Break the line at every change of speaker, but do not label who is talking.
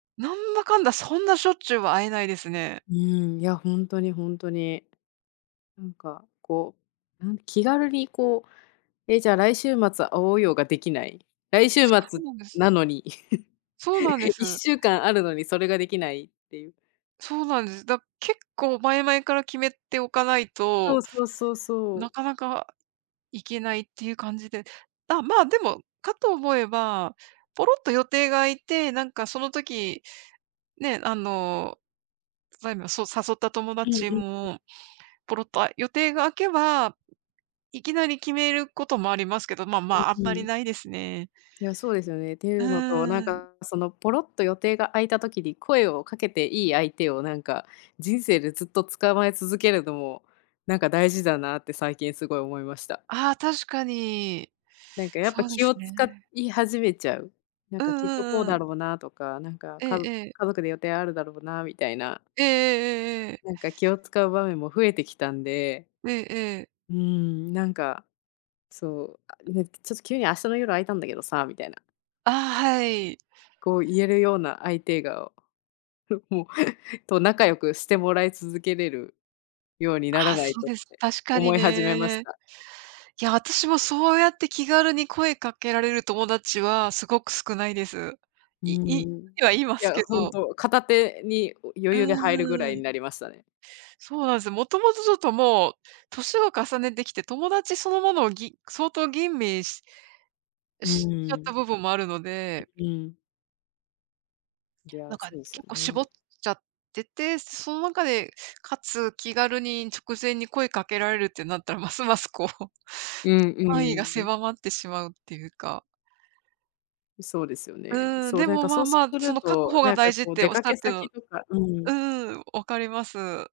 なんだかんだ、そんなしょっちゅうは会えないですね。
うん、いや、ほんとにほんとに。なんか、こう、うん、気軽にこう「え、じゃ来週末会おうよ」ができない。来週
つか
末
うんです。
なのに。
そうなんで
いっ
す。
しゅうかんあるのにそれができないっていう。
そうなんです。だ結構前々から決めておかない
そ
と、
うそうそうそ
な
う。
かなか、行けないっていう感じで。だ、まあ、でも、かと思えば、ぽろっと予定が空いて、なんかその時、ね、あの、ばいま、そう誘った友
うんう
達
んうん。
もぽろっとあ、予定が空けば、いきなり決めることもありますけど。ままあ、あん
うん
ま
う
り
ん。
ないですね。
いや、そうですよね、ってい
う
うのと。なん
ーん。
かそのぽろっと予定が空いた時に、声をかけていい相手をなんか、人生でずっと捕まえ続けるのも、なんか大事だなって最近すごい思いました。
ああ、確かに。
なんかやっぱ
そうで
気
す
を
ね。
使い始めちゃう。なん
う
か
ん
きっとこう
うんう
だ
ん。
ろうなとか、なんか、
ええ
かぞ
ええ。
家族で予定あるだろうなみたいな。
ええええええええ。
なんか気を使う場面も増えてきたんで。
ええええ。
うん、なんか、そう「あ、ね、ちょっと急に明日の夜空いたんだけどさ」みたいな。
ああ、はい。
こう言えるような相手が、おふ、もう、と仲良くしてもらい続けれるように、な
あ
ら
あ、
ない
そう
とっ
です。
て
確かに
思い始めまし
ね。い
た。
や、私もそうやって気軽に声かけられる友達は、すごく少ないです。
う
いい
ん。
てはいま
い
す
や、
け
本
ど。
当、片手に、お
う
余裕で入るぐら
ー
い
ん。
になりましたね。
そうなんすよ。もともとちょっともう、歳を重ねてきて、友達そのものをぎ相当吟味し
う
しちゃった
ん。
部分もあるの
う
で。
うん。いや、
なんか
そうですよ
結構
ね。
絞っちゃってて。その中で、かつ気軽に、直前に声かけられるってなったら、ますますこう。
うん
範囲が
うん。
狭まってしまうっていうか。
そうですよね。
うん、
そう、
で
なん
も
か
ま
そ
あ
うす
まあ、そ
る
の確
と、
保が
なんか
大事っ
こう
て
出
おっし
か
ゃっ
け
てる
先
の
とかうん。
うんうん、分かります。